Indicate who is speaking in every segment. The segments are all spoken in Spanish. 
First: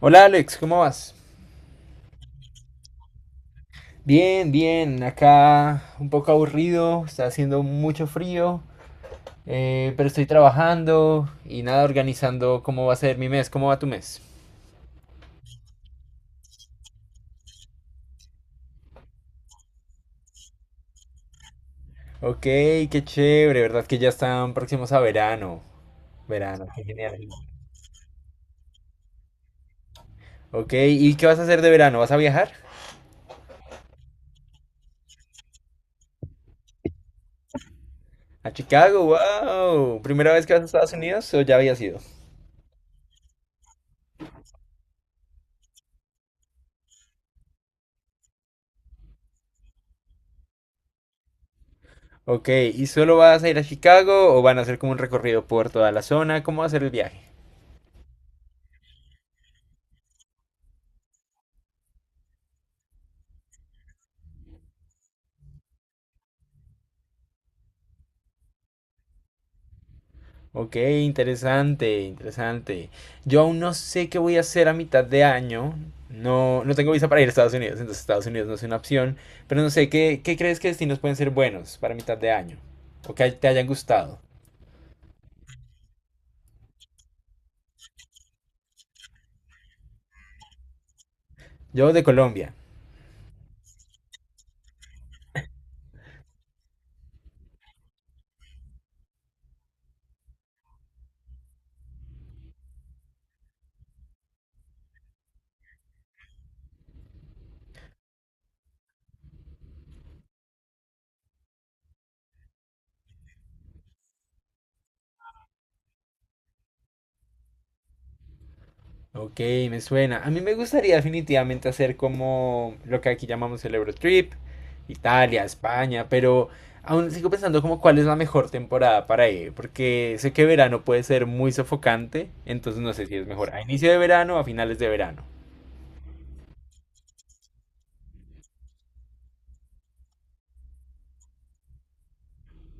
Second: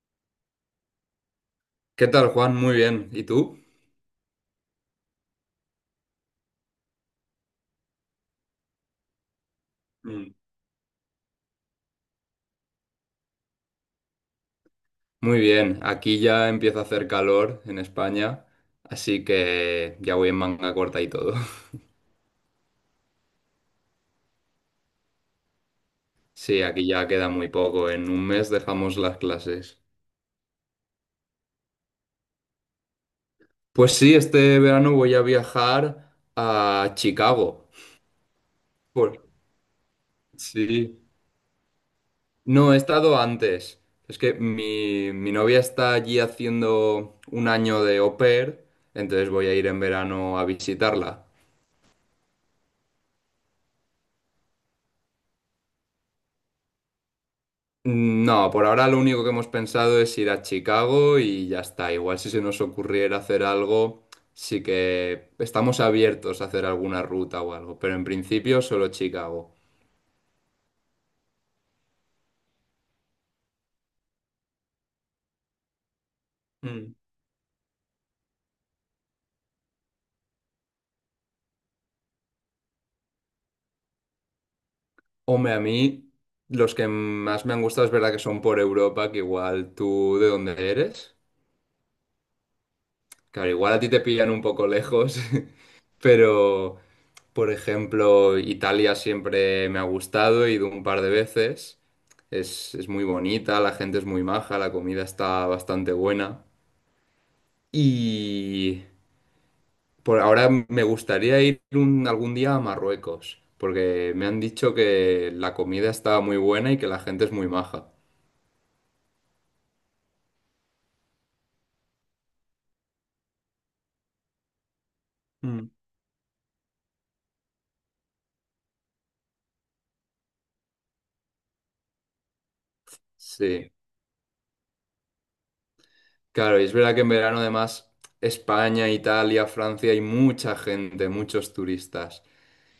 Speaker 1: Hola Alex, ¿cómo vas?
Speaker 2: ¿Qué tal, Juan? Muy bien. ¿Y tú?
Speaker 1: Bien, bien, acá un poco aburrido, está haciendo mucho frío, pero estoy
Speaker 2: Mm.
Speaker 1: trabajando y nada, organizando cómo va a ser mi mes, cómo va tu mes.
Speaker 2: Muy bien. Aquí ya empieza a hacer calor en España, así que ya voy en manga corta y todo.
Speaker 1: Ok, qué chévere, ¿verdad? Que ya están próximos a verano.
Speaker 2: Sí,
Speaker 1: Verano, qué
Speaker 2: aquí ya
Speaker 1: genial.
Speaker 2: queda muy poco. En un mes dejamos las clases.
Speaker 1: Ok, ¿y qué vas a hacer de verano? ¿Vas a viajar?
Speaker 2: Pues sí, este verano voy a viajar a Chicago.
Speaker 1: ¿A Chicago?
Speaker 2: Por-
Speaker 1: ¡Wow! ¿Primera vez que vas a Estados
Speaker 2: Sí.
Speaker 1: Unidos o ya habías ido?
Speaker 2: No, he estado antes. Es que mi novia está allí haciendo un año de au pair, entonces voy a ir en verano a visitarla.
Speaker 1: Ok, ¿y solo vas a ir a Chicago o van a hacer como un recorrido por toda la zona? ¿Cómo va a ser el viaje?
Speaker 2: No, por ahora lo único que hemos pensado es ir a Chicago y ya está. Igual si se nos ocurriera hacer algo, sí que estamos abiertos a hacer alguna ruta o algo, pero en principio solo Chicago.
Speaker 1: Ok, interesante, interesante. Yo aún no sé qué voy a hacer a mitad de año. No, no tengo
Speaker 2: Mm.
Speaker 1: visa para ir a Estados Unidos, entonces Estados Unidos no es una opción. Pero no sé, ¿qué crees que destinos pueden ser buenos para mitad de año? O que te hayan gustado.
Speaker 2: Hombre, a mí los que más me han gustado es verdad que son por Europa, que igual tú, ¿de dónde eres?
Speaker 1: Yo de Colombia.
Speaker 2: Claro, igual a ti te pillan un poco lejos, pero por ejemplo, Italia siempre me ha gustado, he ido un par de veces. Es muy bonita, la gente es muy maja, la comida está bastante buena. Y por ahora me gustaría ir algún día a Marruecos, porque me han dicho que la comida está muy buena y que la gente es muy maja.
Speaker 1: Ok, me suena. A mí me gustaría definitivamente hacer como lo que aquí llamamos el Eurotrip, Italia,
Speaker 2: Mm.
Speaker 1: España, pero aún sigo pensando como cuál es la mejor temporada para ir, porque sé que verano puede ser muy sofocante, entonces no sé si es mejor a
Speaker 2: Sí.
Speaker 1: inicio de verano o a finales de verano.
Speaker 2: Claro, y es verdad que en verano además España, Italia, Francia hay mucha gente, muchos turistas.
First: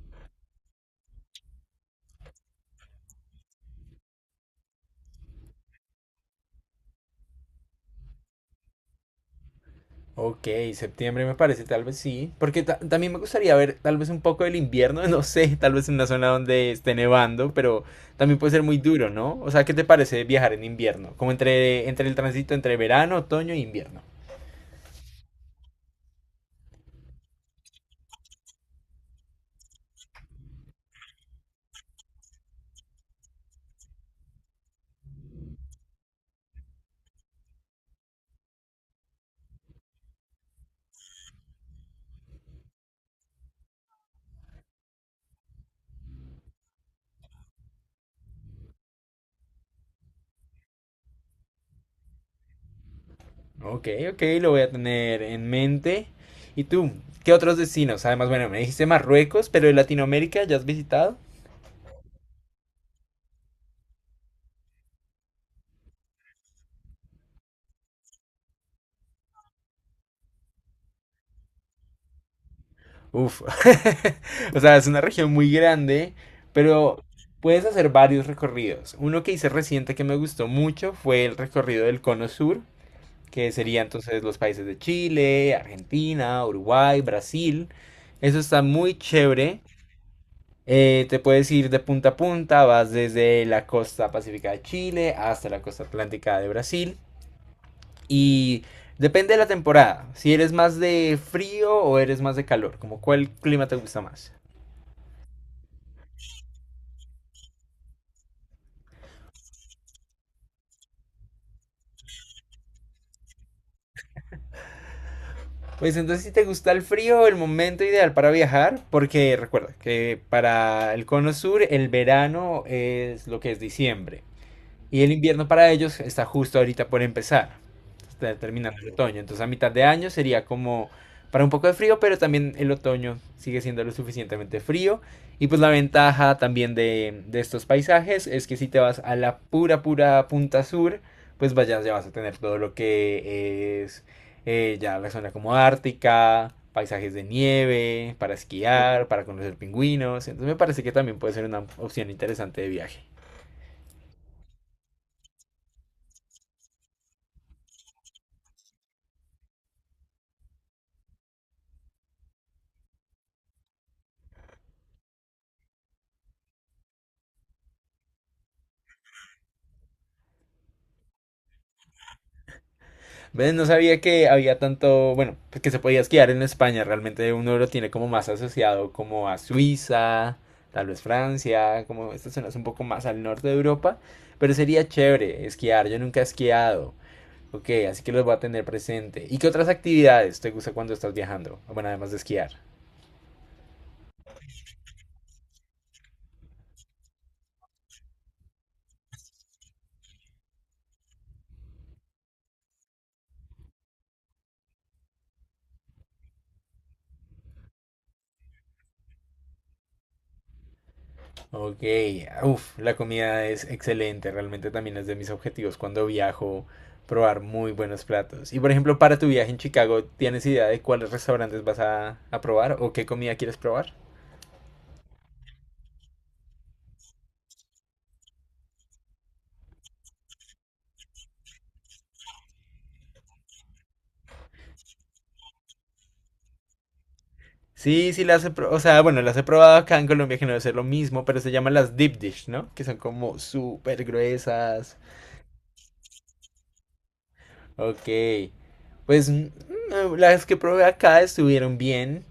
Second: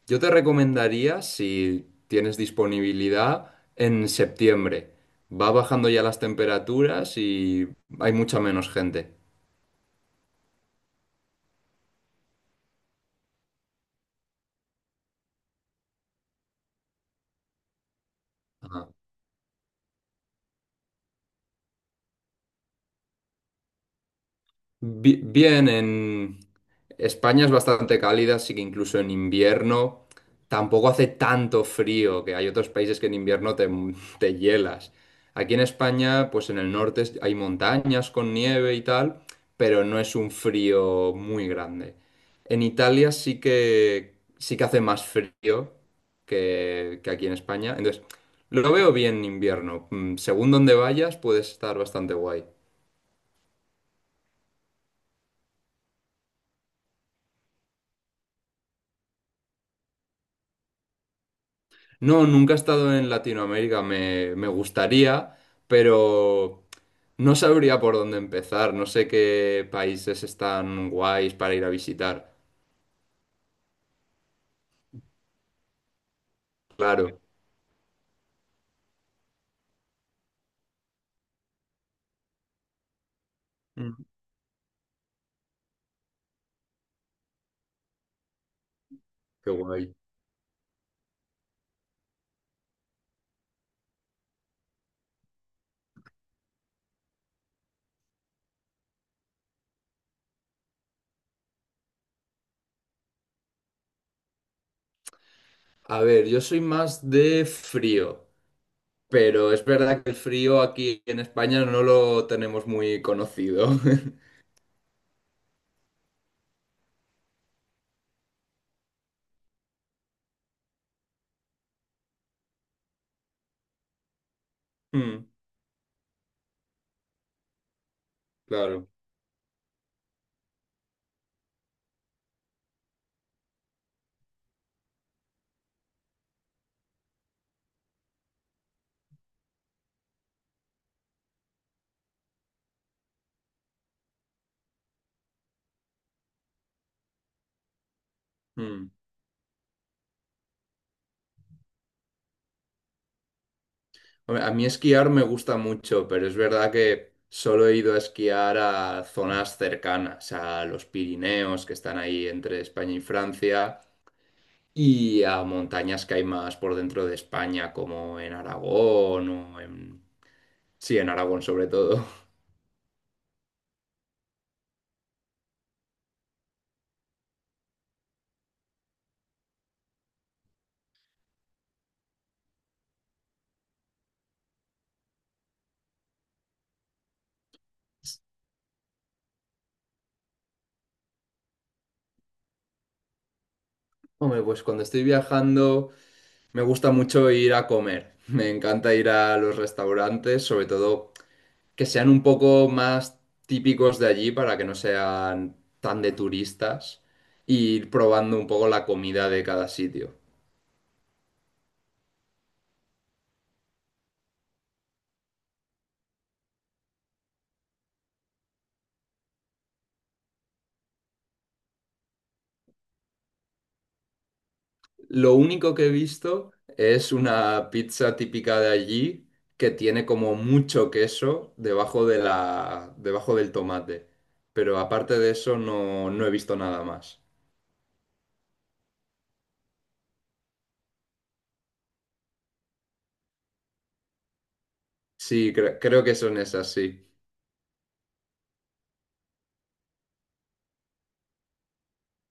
Speaker 2: Yo te recomendaría, si tienes disponibilidad, en septiembre. Va bajando ya las temperaturas y hay mucha menos gente.
Speaker 1: Ok, septiembre me parece, tal vez sí, porque también me gustaría ver tal vez un poco del invierno, no sé, tal vez en una zona donde esté nevando, pero también puede ser muy duro, ¿no? O sea, ¿qué te parece viajar en invierno? Como entre el tránsito entre verano, otoño e invierno.
Speaker 2: Bien, en España es bastante cálida, así que incluso en invierno tampoco hace tanto frío, que hay otros países que en invierno te hielas. Aquí en España, pues en el norte hay montañas con nieve y tal, pero no es un frío muy grande. En Italia sí que hace más frío que aquí en España, entonces lo veo bien en invierno. Mm. Según donde vayas puedes estar bastante guay.
Speaker 1: Ok, ok, lo voy a tener en mente. ¿Y tú? ¿Qué otros destinos? Además, bueno, me dijiste Marruecos, pero de Latinoamérica, ¿ya has visitado?
Speaker 2: No, nunca he estado en Latinoamérica, me gustaría, pero no sabría por dónde empezar, no sé qué países están guays para ir a visitar.
Speaker 1: Uf. O sea, es una región muy grande, pero
Speaker 2: Claro.
Speaker 1: puedes hacer varios recorridos. Uno que hice reciente que me gustó mucho fue el recorrido del Cono Sur, que sería
Speaker 2: Mm,
Speaker 1: entonces los países de Chile, Argentina, Uruguay, Brasil. Eso está muy
Speaker 2: qué
Speaker 1: chévere.
Speaker 2: guay.
Speaker 1: Te puedes ir de punta a punta, vas desde la costa pacífica de Chile hasta la costa atlántica de Brasil. Y depende de la temporada, si eres más de frío o eres más de calor, como cuál clima te gusta más.
Speaker 2: A ver, yo soy más de frío, pero es verdad que el frío aquí en España no lo tenemos muy conocido.
Speaker 1: Pues entonces si te gusta el frío, el momento ideal para viajar, porque recuerda que para el cono sur el verano es lo que es diciembre y el
Speaker 2: Mm.
Speaker 1: invierno para ellos está justo ahorita por empezar, está terminando
Speaker 2: Claro.
Speaker 1: el otoño. Entonces a mitad de año sería como para un poco de frío, pero también el otoño sigue siendo lo suficientemente frío. Y pues la ventaja también de estos paisajes es que si te vas a la pura, pura punta sur, pues vayas, ya vas a tener todo lo que es ya la zona como ártica, paisajes de nieve, para
Speaker 2: Mm.
Speaker 1: esquiar, para conocer pingüinos. Entonces me parece que también puede ser una opción interesante de viaje.
Speaker 2: Hombre, a mí esquiar me gusta mucho, pero es verdad que solo he ido a esquiar a zonas cercanas, a los Pirineos, que están ahí entre España y Francia, y a montañas que hay más por dentro de España, como en Aragón o en... Sí, en Aragón sobre todo.
Speaker 1: ¿Ves? No sabía que había tanto, bueno, pues que se podía esquiar en España. Realmente uno lo tiene como más asociado como a Suiza, tal vez Francia, como estas zonas un poco más al norte de Europa. Pero sería chévere esquiar. Yo nunca he esquiado. Ok, así que los voy a tener presente. ¿Y qué otras actividades te gusta cuando estás viajando? Bueno, además de esquiar.
Speaker 2: Hombre, pues cuando estoy viajando me gusta mucho ir a comer. Me encanta ir a los restaurantes, sobre todo que sean un poco más típicos de allí para que no sean tan de turistas e ir probando un poco la comida de cada sitio.
Speaker 1: Ok, uff, la comida es excelente, realmente también es de mis objetivos cuando viajo, probar muy buenos platos. Y por ejemplo, para tu viaje en Chicago, ¿tienes idea de cuáles restaurantes vas a probar o qué comida quieres probar?
Speaker 2: Lo único que he visto es una pizza típica de allí que tiene como mucho queso debajo de debajo del tomate. Pero aparte de eso no, no he visto nada más.
Speaker 1: Sí, sí, o sea, bueno, las he probado acá en Colombia, que no debe ser lo mismo, pero se llaman las deep dish, ¿no? Que son como súper gruesas.
Speaker 2: Sí, creo que son esas, sí.
Speaker 1: Ok. Pues las que probé acá estuvieron bien,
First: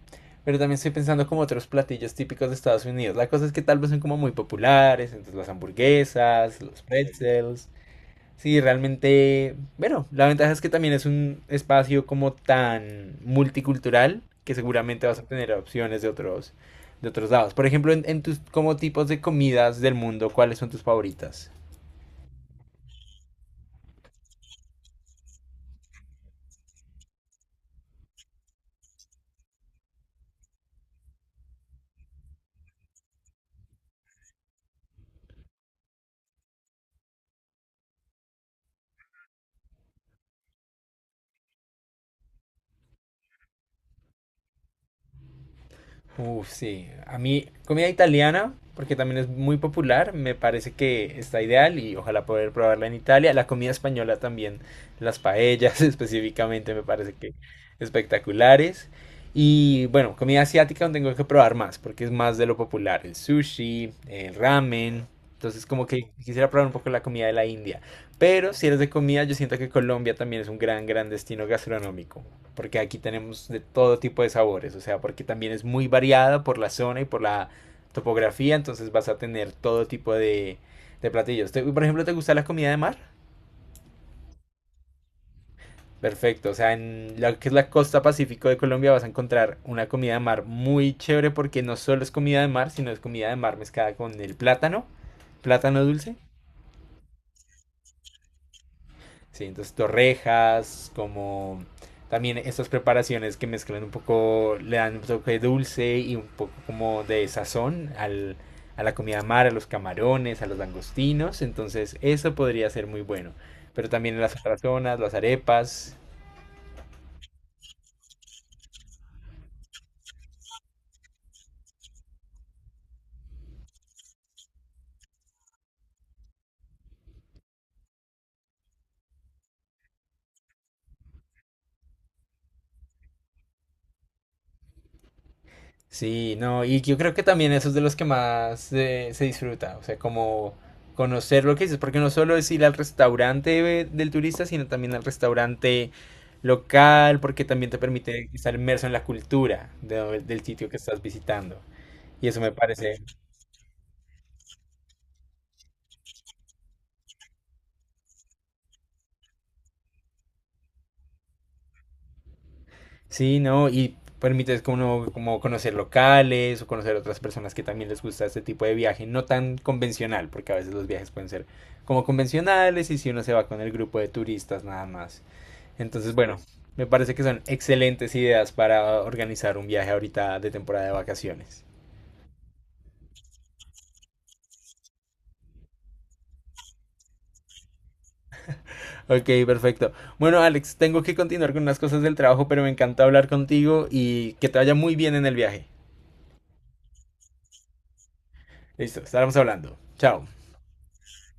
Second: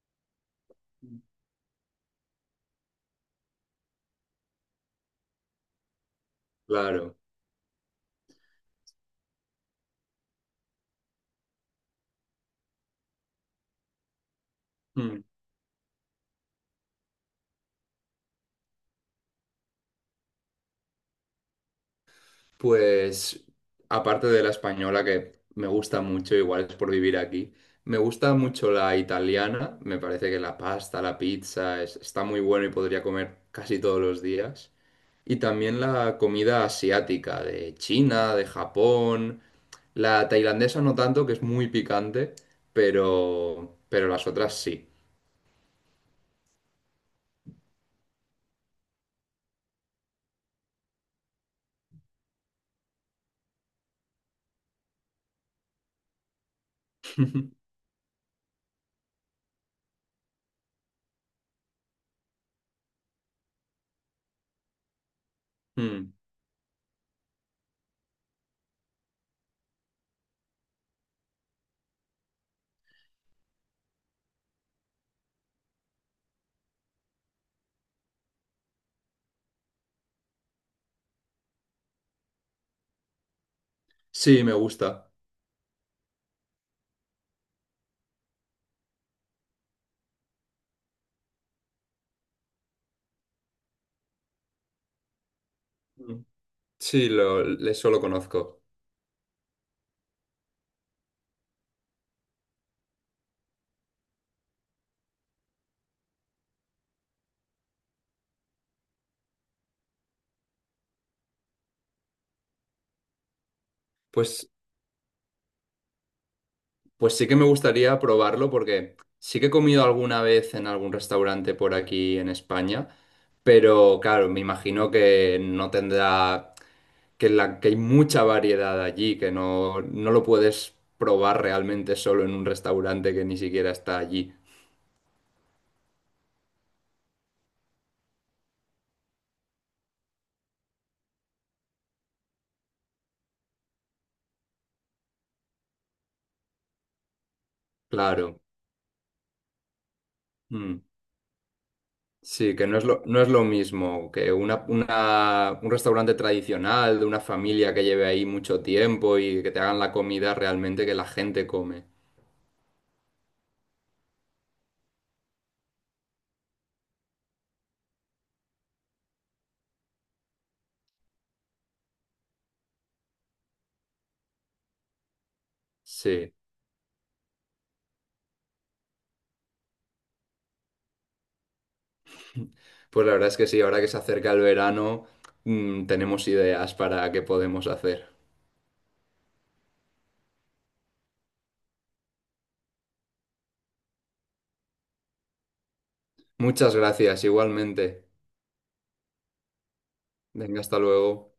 Speaker 1: pero también estoy pensando como otros platillos típicos de Estados Unidos. La cosa es que tal vez son como muy populares, entonces las hamburguesas, los
Speaker 2: Claro.
Speaker 1: pretzels. Sí, realmente, bueno, la ventaja es que también es un espacio como tan multicultural que seguramente
Speaker 2: Hmm.
Speaker 1: vas a tener opciones de otros lados. Por ejemplo, en tus como tipos de comidas del mundo, ¿cuáles son tus favoritas?
Speaker 2: Pues aparte de la española, que me gusta mucho, igual es por vivir aquí, me gusta mucho la italiana, me parece que la pasta, la pizza, está muy bueno y podría comer casi todos los días. Y también la comida asiática, de China, de Japón, la tailandesa no tanto, que es muy picante, pero las otras sí.
Speaker 1: Uf, sí. A mí, comida italiana, porque también es muy popular, me parece que está ideal y ojalá poder probarla en Italia. La comida española también, las paellas específicamente me parece que espectaculares. Y bueno, comida asiática donde tengo que probar más, porque es más de lo popular, el sushi, el ramen. Entonces como que
Speaker 2: Mm.
Speaker 1: quisiera probar un poco la comida de la India. Pero si eres de comida, yo siento que Colombia también es un gran, gran destino gastronómico, porque aquí tenemos de todo tipo de sabores, o sea, porque también es muy variada por la zona y por la topografía, entonces vas a tener todo tipo de platillos. Por ejemplo, ¿te gusta la comida de mar?
Speaker 2: Sí, me gusta.
Speaker 1: Perfecto, o sea, en lo que es la costa pacífico de Colombia vas a encontrar una comida de mar muy chévere porque no solo es comida de mar, sino es comida de mar mezclada con el plátano, plátano dulce.
Speaker 2: Mm, sí, eso lo conozco.
Speaker 1: Sí, entonces torrejas, como también estas preparaciones que mezclan un poco, le dan un toque dulce y un poco como de sazón al, a la comida mar, a los camarones, a los langostinos, entonces eso podría ser muy bueno. Pero también en las
Speaker 2: Pues
Speaker 1: otras zonas, las arepas.
Speaker 2: Pues sí que me gustaría probarlo porque sí que he comido alguna vez en algún restaurante por aquí en España, pero claro, me imagino que no tendrá, que hay mucha variedad allí, que no, no lo puedes probar realmente solo en un restaurante que ni siquiera está allí.
Speaker 1: Sí, no, y yo creo que también eso es de los que más se disfruta, o sea, como conocer lo que dices, porque no solo es ir al restaurante del turista, sino también al restaurante local, porque también te permite
Speaker 2: Claro.
Speaker 1: estar inmerso en la cultura de del sitio que
Speaker 2: Mm.
Speaker 1: estás visitando. Y eso me
Speaker 2: Sí, que no es
Speaker 1: parece,
Speaker 2: no es lo mismo que un restaurante tradicional de una familia que lleve ahí mucho tiempo y que te hagan la comida realmente que la gente come.
Speaker 1: sí, no, y permite como, como conocer locales o conocer otras personas que también les gusta este tipo de viaje, no tan convencional, porque a veces los viajes pueden ser como convencionales y si uno se va con el grupo de turistas nada más. Entonces,
Speaker 2: Sí.
Speaker 1: bueno, me parece que son excelentes ideas para organizar un viaje ahorita de temporada de vacaciones.
Speaker 2: Pues la verdad es que sí, ahora que se acerca el verano, mm, tenemos ideas para qué podemos hacer.
Speaker 1: Ok, perfecto. Bueno, Alex, tengo que continuar con unas cosas del trabajo, pero me encantó hablar contigo y que te vaya muy bien en el viaje.
Speaker 2: Muchas gracias, igualmente.
Speaker 1: Listo, estaremos hablando. Chao.
Speaker 2: Venga, hasta luego.